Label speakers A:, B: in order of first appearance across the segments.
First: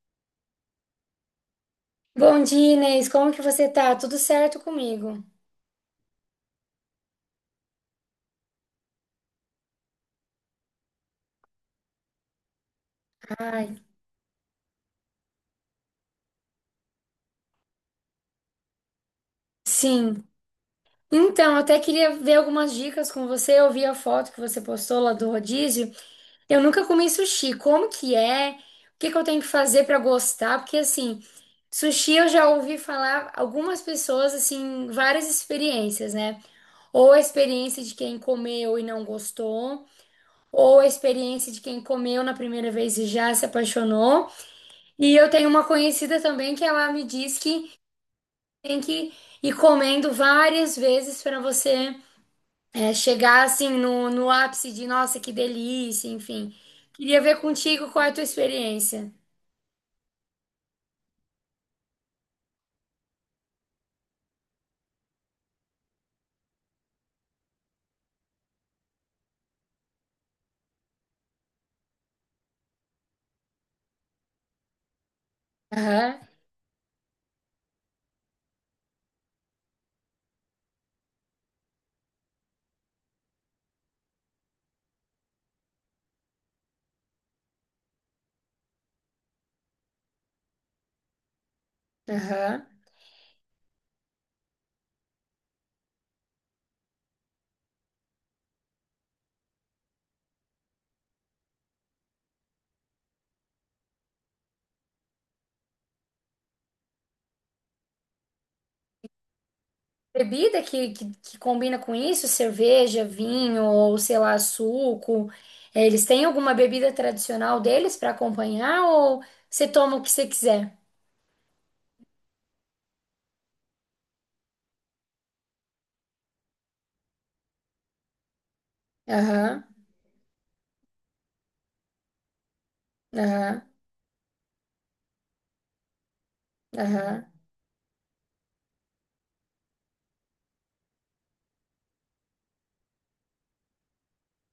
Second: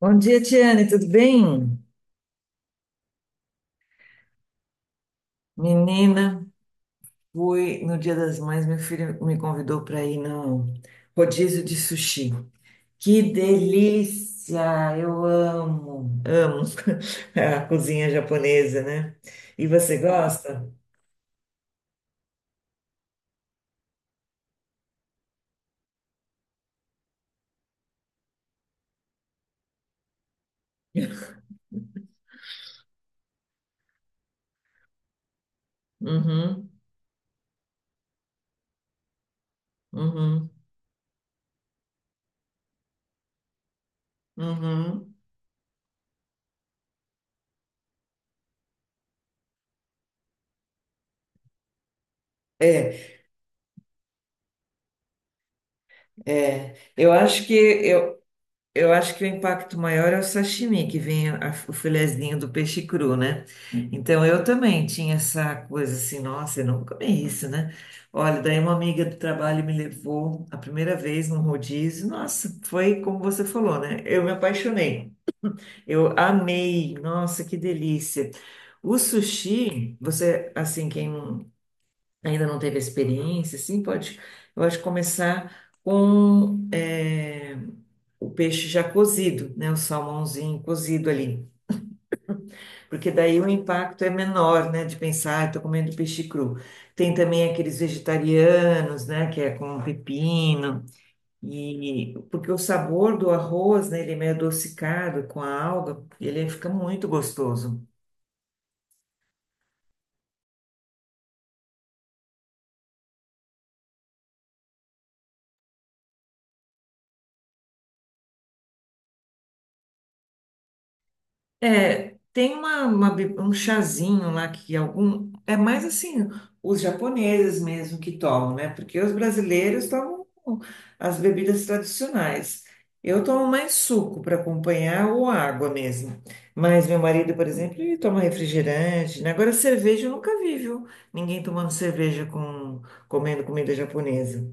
A: Bom dia, Tiane, tudo bem?
B: Bom dia, Inês. Como que você tá? Tudo certo comigo?
A: Menina, fui no Dia das Mães, meu filho me convidou para ir no rodízio de sushi. Que
B: Ai,
A: delícia! Eu amo, amo a cozinha japonesa, né? E você
B: sim.
A: gosta?
B: Então, eu até queria ver algumas dicas com você. Eu vi a foto que você postou lá do rodízio. Eu nunca comi sushi. Como que é? O que que eu tenho que fazer pra gostar? Porque assim, sushi eu já ouvi falar algumas pessoas assim, várias experiências, né?
A: Uhum,
B: Ou a experiência de quem comeu e não gostou,
A: uhum,
B: ou a experiência de quem comeu na primeira vez e já se apaixonou.
A: uhum.
B: E eu tenho uma conhecida também que ela me diz que tem que ir comendo várias vezes para você
A: É,
B: chegar assim no ápice de nossa, que delícia, enfim.
A: é.
B: Queria ver contigo qual é a tua
A: Eu
B: experiência.
A: acho que o impacto maior é o sashimi, que vem o filezinho do peixe cru, né? Então eu também tinha essa coisa assim, nossa, eu não comi isso, né? Olha, daí uma amiga do trabalho me levou a primeira vez num rodízio, nossa, foi como você falou, né? Eu me apaixonei, eu
B: Aham,
A: amei, nossa, que delícia. O sushi, você, assim, quem ainda não teve experiência, assim, pode, eu acho, começar com o peixe já cozido, né, o salmãozinho cozido ali,
B: aham.
A: porque daí o impacto é menor, né, de pensar, estou comendo peixe cru. Tem também aqueles vegetarianos, né, que é com pepino, e porque o sabor do arroz, né, ele é meio adocicado com a alga, ele fica muito gostoso.
B: Bebida que combina com isso, cerveja, vinho ou sei lá, suco. É, eles têm alguma bebida tradicional deles para acompanhar ou você toma o que você quiser?
A: É, tem uma um chazinho lá que algum. É mais assim, os japoneses mesmo que tomam, né? Porque os
B: Aham,
A: brasileiros tomam as bebidas tradicionais. Eu tomo
B: aham,
A: mais suco para acompanhar ou água mesmo. Mas meu
B: aham.
A: marido, por exemplo, ele toma refrigerante, né? Agora, cerveja eu nunca vi, viu? Ninguém tomando cerveja com, comendo comida japonesa.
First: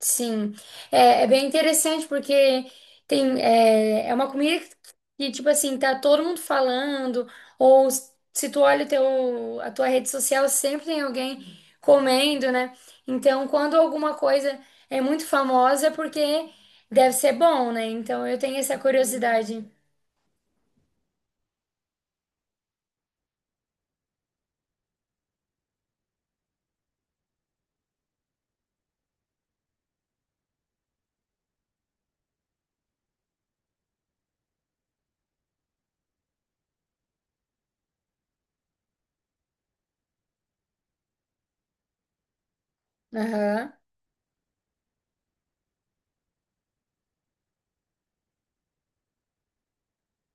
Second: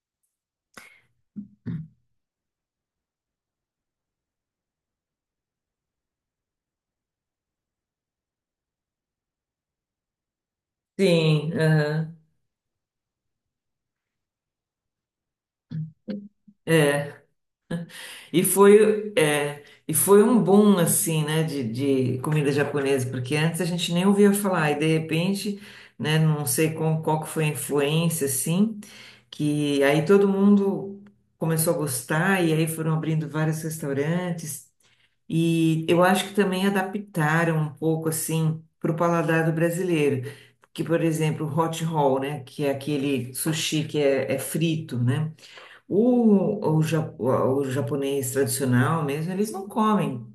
B: Sim, é, é bem interessante porque tem é uma comida que, tipo assim, tá todo mundo falando, ou se tu olha o teu, a tua rede social, sempre tem alguém
A: Sim, aham.
B: comendo, né? Então, quando alguma coisa é muito famosa, é porque deve ser bom, né? Então, eu
A: E
B: tenho essa
A: foi, é,
B: curiosidade.
A: e foi um boom, assim, né, de comida japonesa, porque antes a gente nem ouvia falar, e de repente, né, não sei qual, qual que foi a influência, assim, que aí todo mundo começou a gostar, e aí foram abrindo vários restaurantes, e eu acho que também adaptaram um pouco, assim, para o paladar do brasileiro, que, por exemplo, o hot roll, né, que é aquele
B: Aham.
A: sushi que é frito, né, o japonês tradicional mesmo, eles não comem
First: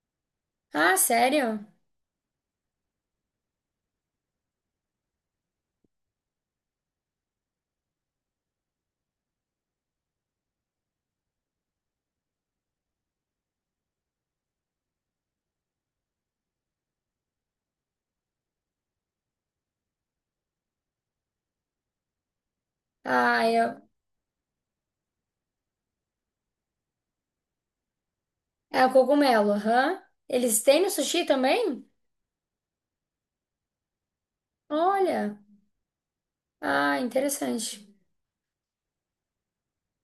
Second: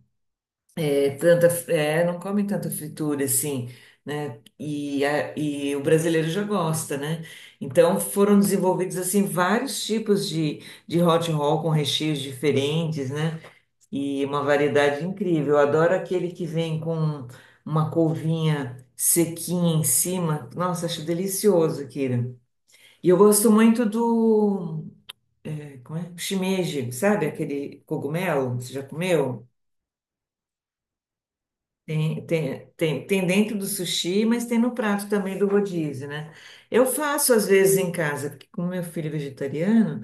B: Ah,
A: tanta,
B: sério?
A: é, não comem tanta fritura assim, né? E, e o brasileiro já gosta, né? Então foram desenvolvidos assim vários tipos de hot roll com recheios diferentes, né? E uma variedade incrível. Eu adoro aquele que vem com uma couvinha sequinha em cima. Nossa, acho delicioso, Kira. E eu
B: Ah,
A: gosto muito
B: eu...
A: do como é? Shimeji, sabe aquele cogumelo? Você já
B: é o
A: comeu?
B: cogumelo, aham. Eles têm no sushi também?
A: Tem, tem, tem, tem dentro do sushi, mas tem no prato também
B: Olha.
A: do rodízio, né? Eu
B: Ah,
A: faço às vezes em
B: interessante.
A: casa, porque como meu filho é vegetariano,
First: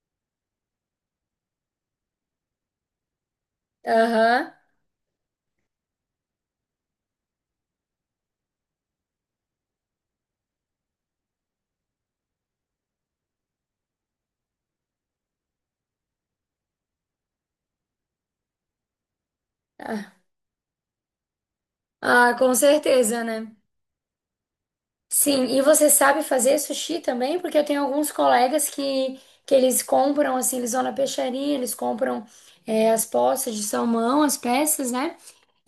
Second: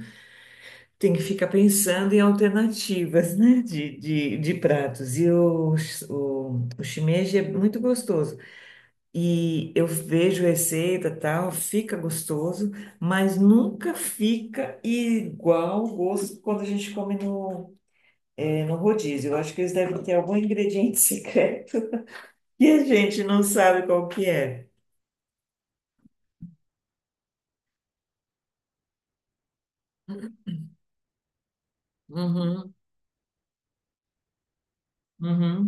A: tem que ficar pensando em alternativas, né?
B: Aham.
A: De pratos. O shimeji é muito gostoso. E eu vejo receita tal, fica gostoso, mas nunca fica igual o gosto quando a gente come no no rodízio. Eu acho que eles devem ter algum ingrediente secreto
B: Ah, com
A: que a gente
B: certeza,
A: não
B: né?
A: sabe qual que é.
B: Sim, e você sabe fazer sushi também? Porque eu tenho alguns colegas que eles compram, assim, eles vão na peixaria, eles compram
A: Uhum,
B: as poças de salmão, as peças, né?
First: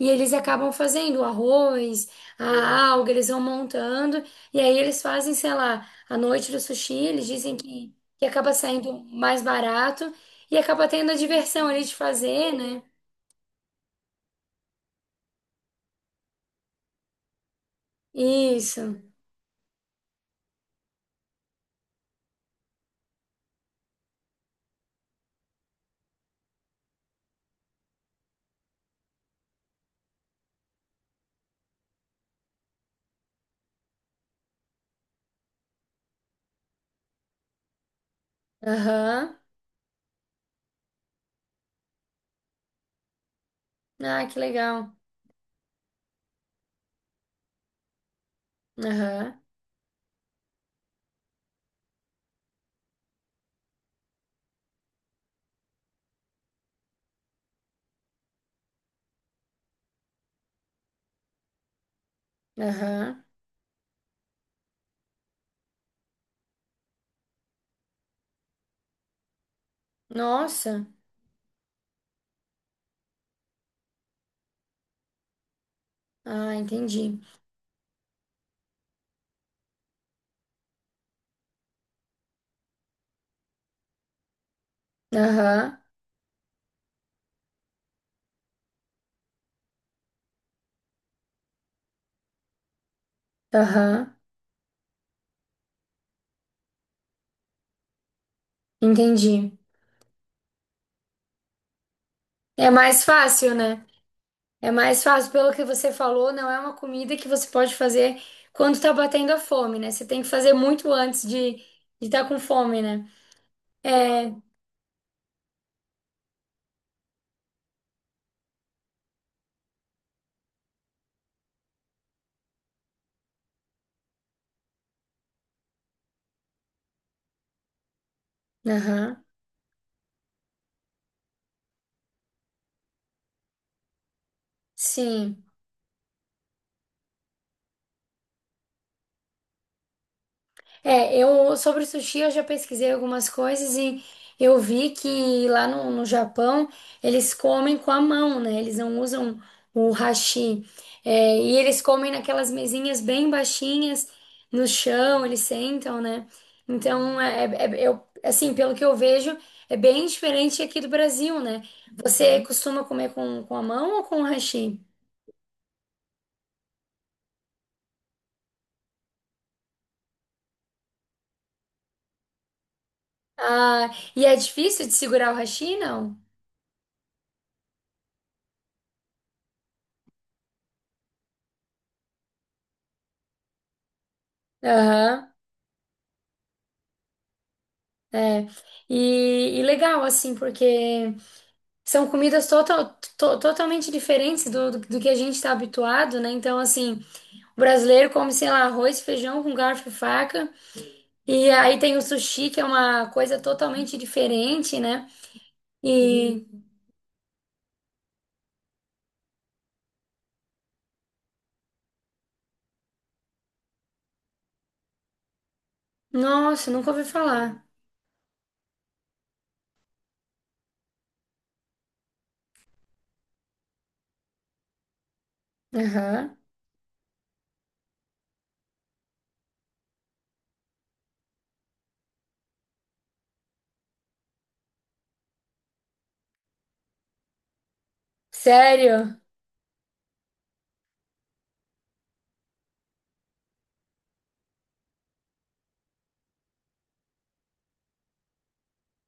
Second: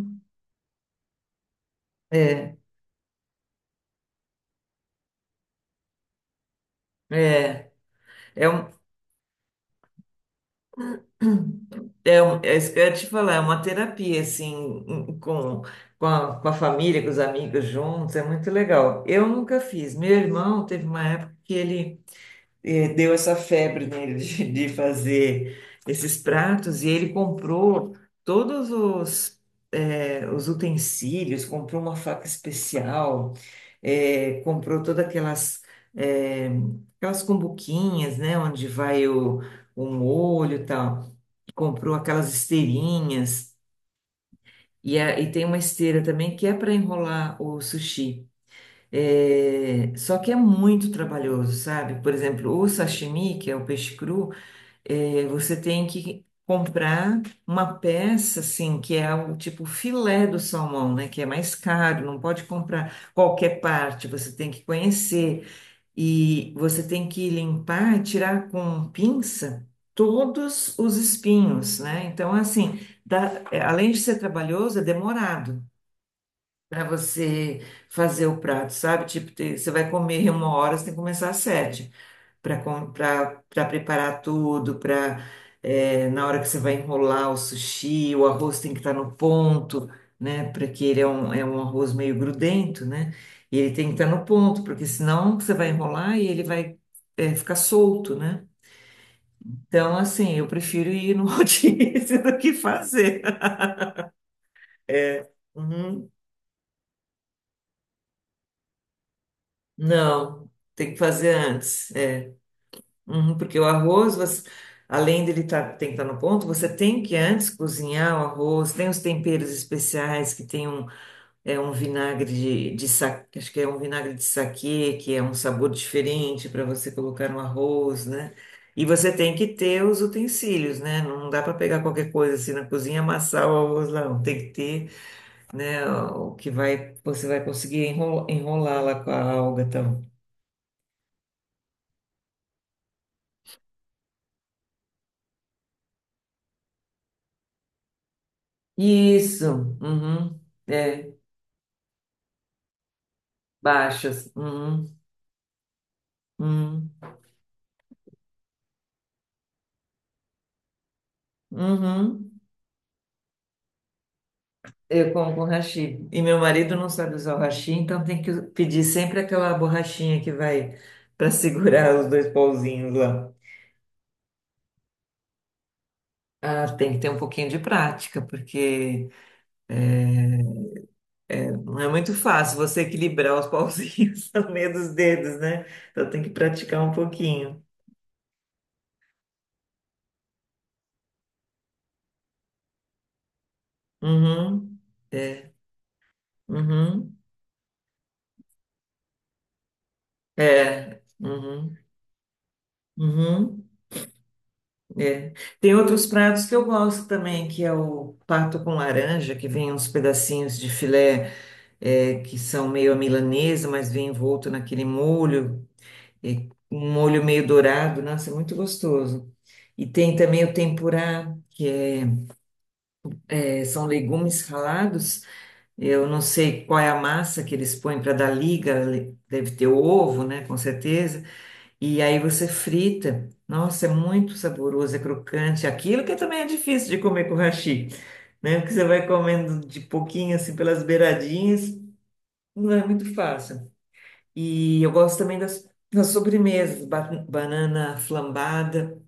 B: E eles acabam fazendo o arroz,
A: É,
B: a alga, eles vão montando, e aí eles fazem, sei lá, a noite do sushi, eles dizem
A: é,
B: que
A: é,
B: acaba
A: um,
B: saindo mais barato e acaba tendo a diversão ali de fazer,
A: é isso que
B: né?
A: eu ia te falar, é uma terapia, assim, com, com a família, com os amigos juntos, é muito
B: Isso.
A: legal. Eu nunca fiz. Meu irmão teve uma época que ele deu essa febre nele de fazer esses pratos e ele comprou todos os, os utensílios, comprou uma faca especial, comprou todas aquelas, eh, aquelas cumbuquinhas, né, onde vai
B: Aham.
A: o molho e tal, comprou aquelas esteirinhas.
B: Ah, que legal.
A: E, e tem uma esteira também que é para enrolar o sushi.
B: Aham.
A: É, só que é muito trabalhoso, sabe? Por exemplo, o sashimi, que é o peixe cru, é, você tem que comprar uma peça, assim, que é o tipo filé do salmão, né? Que é mais caro, não pode comprar
B: Aham.
A: qualquer parte, você tem que conhecer. E você tem que limpar, tirar com pinça todos
B: Nossa.
A: os espinhos, né? Então, assim, é, além de ser trabalhoso, é demorado.
B: Ah,
A: Para
B: entendi.
A: você fazer o prato, sabe? Tipo, você vai comer uma hora, você tem que começar às sete para preparar tudo, para
B: Aham.
A: na hora que você vai enrolar o sushi, o arroz tem que estar no ponto, né? Porque ele é um arroz meio grudento, né? E ele tem que estar
B: Aham.
A: no ponto, porque senão você vai enrolar e ele vai ficar solto, né?
B: Entendi.
A: Então, assim, eu prefiro ir no rodízio do que
B: É mais
A: fazer.
B: fácil, né? É mais
A: É.
B: fácil, pelo que você
A: Uhum.
B: falou, não é uma comida que você pode fazer quando tá batendo a fome, né? Você tem que
A: Não,
B: fazer muito
A: tem que
B: antes
A: fazer
B: de
A: antes.
B: estar
A: É
B: com fome, né?
A: Uhum, porque o arroz,
B: É.
A: além dele tá, tem que estar no ponto, você tem que antes cozinhar o arroz, tem os temperos especiais que tem um, é um vinagre de acho que é um vinagre de saquê, que é um sabor diferente para você colocar no arroz, né? E você
B: Aham.
A: tem que ter os utensílios, né? Não dá para pegar qualquer coisa assim na cozinha e amassar o arroz lá, não. Tem que ter,
B: Sim.
A: né, o que vai, você vai conseguir enrolar lá com a alga, então.
B: É, eu sobre o sushi eu já pesquisei algumas coisas e eu vi que lá no Japão eles comem com a mão, né? Eles não usam
A: Isso.
B: o
A: Uhum.
B: hashi.
A: É.
B: É, e eles comem naquelas mesinhas bem baixinhas
A: baixas.
B: no
A: Uhum,
B: chão, eles sentam, né?
A: uhum,
B: Então, eu, assim, pelo que eu vejo, é bem diferente aqui do Brasil, né?
A: uhum.
B: Você, uhum, costuma comer com a mão ou com o hashi?
A: Eu como com hashi. E meu marido não sabe usar o hashi, então tem que pedir sempre aquela borrachinha que vai para segurar os dois pauzinhos lá.
B: Ah, e é difícil de segurar o hashi, não?
A: Ah, tem que ter um pouquinho de prática, porque é, não é muito fácil você equilibrar os pauzinhos no meio dos
B: Aham.
A: dedos, né? Então tem que praticar um pouquinho.
B: É, e legal, assim, porque são comidas totalmente diferentes
A: Uhum,
B: do que a gente
A: é,
B: está habituado, né? Então, assim,
A: uhum.
B: o brasileiro come, sei lá, arroz, feijão com garfo e faca,
A: É,
B: e
A: uhum,
B: aí tem o sushi, que é uma coisa
A: uhum.
B: totalmente diferente, né?
A: É. Tem outros pratos
B: E,
A: que eu gosto também, que é o pato com laranja, que vem uns pedacinhos de filé, é, que são meio à milanesa, mas vem envolto naquele molho, e
B: nossa, nunca
A: um
B: ouvi
A: molho meio
B: falar.
A: dourado, nossa, é muito gostoso. E tem também o tempurá, que é, é, são legumes ralados, eu não
B: Aham.
A: sei qual é a massa que eles põem para dar liga, deve ter ovo, né, com certeza, e aí você frita. Nossa, é muito saboroso, é crocante. Aquilo que também é difícil de comer com hashi, né? Porque você vai
B: Sério?
A: comendo de pouquinho, assim, pelas beiradinhas. Não é muito fácil. E eu gosto também das sobremesas. Banana flambada.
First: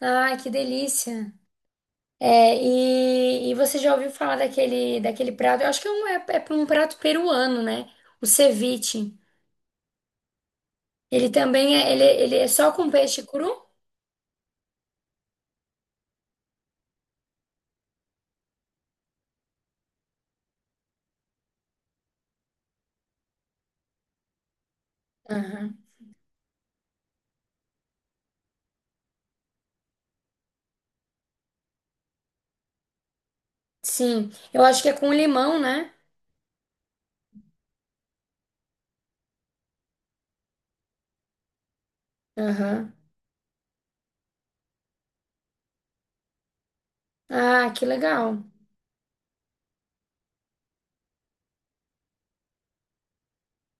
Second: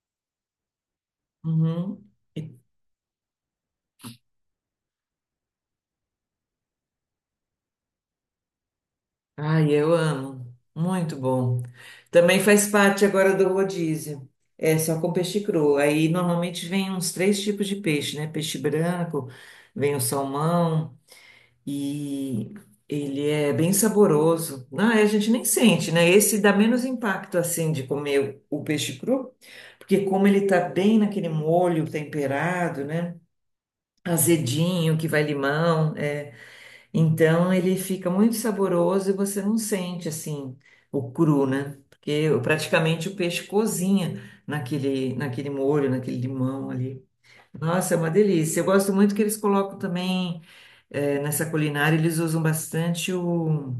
B: Ai, que delícia.
A: Uhum.
B: É,
A: E-
B: e você já ouviu falar daquele prato? Eu acho que é é um prato peruano, né? O ceviche.
A: Ai, eu amo. Muito
B: Ele
A: bom.
B: também é, ele
A: Também
B: é
A: faz
B: só com
A: parte
B: peixe
A: agora
B: cru?
A: do rodízio. É só com peixe cru. Aí normalmente vem uns três tipos de peixe, né? Peixe branco, vem o salmão. E ele é bem saboroso. Ah, a gente nem
B: Aham.
A: sente, né? Esse dá menos impacto assim de comer o peixe cru, porque como ele tá bem naquele molho temperado, né?
B: Sim, eu acho que é
A: Azedinho, que
B: com
A: vai
B: limão, né?
A: limão, é, então ele fica muito saboroso e você não sente assim o cru, né? Porque
B: Aham.
A: praticamente o peixe cozinha naquele, naquele molho, naquele limão ali.
B: Ah, que
A: Nossa, é uma
B: legal.
A: delícia. Eu gosto muito que eles colocam também é, nessa culinária eles usam bastante o.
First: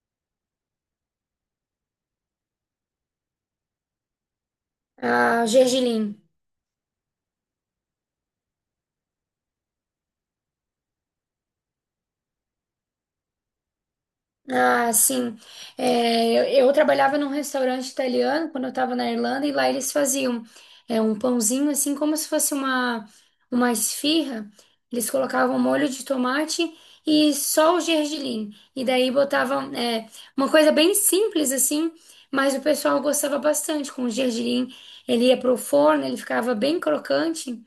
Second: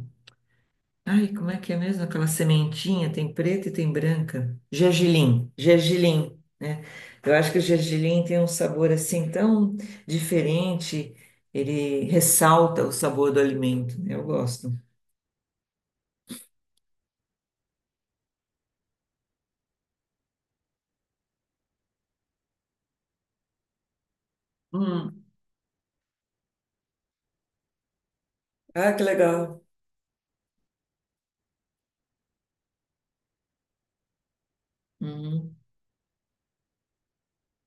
A: Ai, como é que é mesmo? Aquela sementinha, tem preta e tem branca.
B: Ah,
A: Gergelim,
B: gergelim.
A: gergelim, né? Eu acho que o gergelim tem um sabor assim tão diferente, ele ressalta o sabor do alimento, né? Eu gosto.
B: Ah, sim. É, eu trabalhava num restaurante italiano quando eu estava na Irlanda e lá eles faziam um pãozinho assim como se fosse uma esfirra. Eles
A: Hum.
B: colocavam molho de tomate e só o gergelim. E
A: Ah, que
B: daí
A: legal.
B: botavam uma coisa bem simples assim, mas o pessoal gostava bastante com o gergelim. Ele ia
A: Uhum.
B: pro forno, ele ficava bem crocante.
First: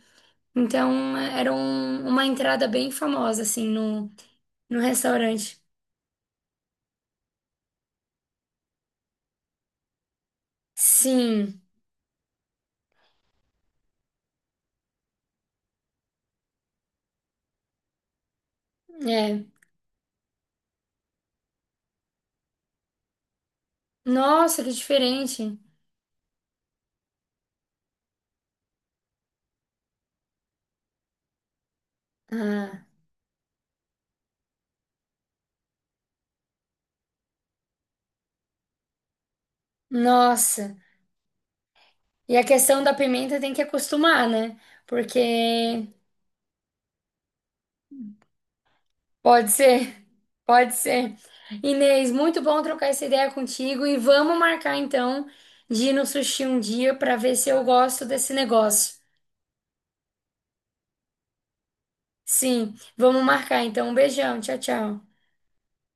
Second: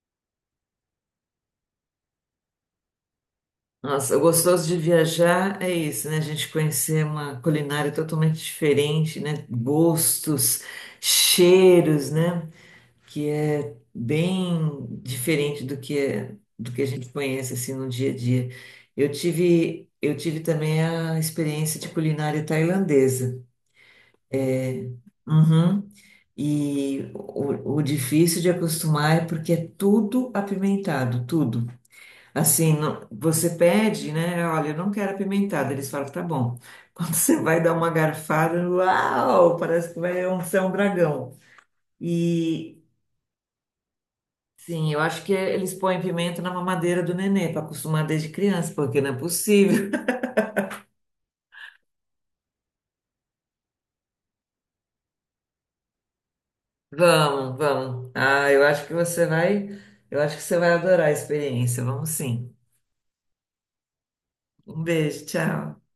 B: Então era uma entrada bem famosa assim
A: Nossa, o gostoso de
B: no restaurante.
A: viajar é isso, né? A gente conhecer uma culinária totalmente diferente, né? Gostos,
B: Sim.
A: cheiros, né? que é bem diferente do que do que a gente conhece assim no dia a dia.
B: é
A: Eu tive também a experiência de culinária tailandesa.
B: Nossa, que diferente.
A: Uhum. O difícil de acostumar é porque é tudo apimentado, tudo. Assim,
B: Ah,
A: você pede, né? Olha, eu não quero apimentado. Eles falam, tá bom. Quando você vai dar uma garfada, uau, parece que vai ser um
B: nossa.
A: dragão.
B: E a
A: E,
B: questão da pimenta tem que acostumar, né?
A: Sim, eu
B: Porque
A: acho que eles põem pimenta na mamadeira do nenê para acostumar desde criança, porque não é
B: pode
A: possível.
B: ser, pode ser. Inês, muito bom trocar essa ideia contigo e vamos marcar então de ir no sushi um dia para ver se
A: Vamos,
B: eu gosto
A: vamos.
B: desse
A: Ah, eu acho que
B: negócio.
A: você vai, eu acho que você vai adorar a experiência. Vamos sim.
B: Sim, vamos marcar então. Um beijão, tchau,
A: Um
B: tchau.
A: beijo, tchau.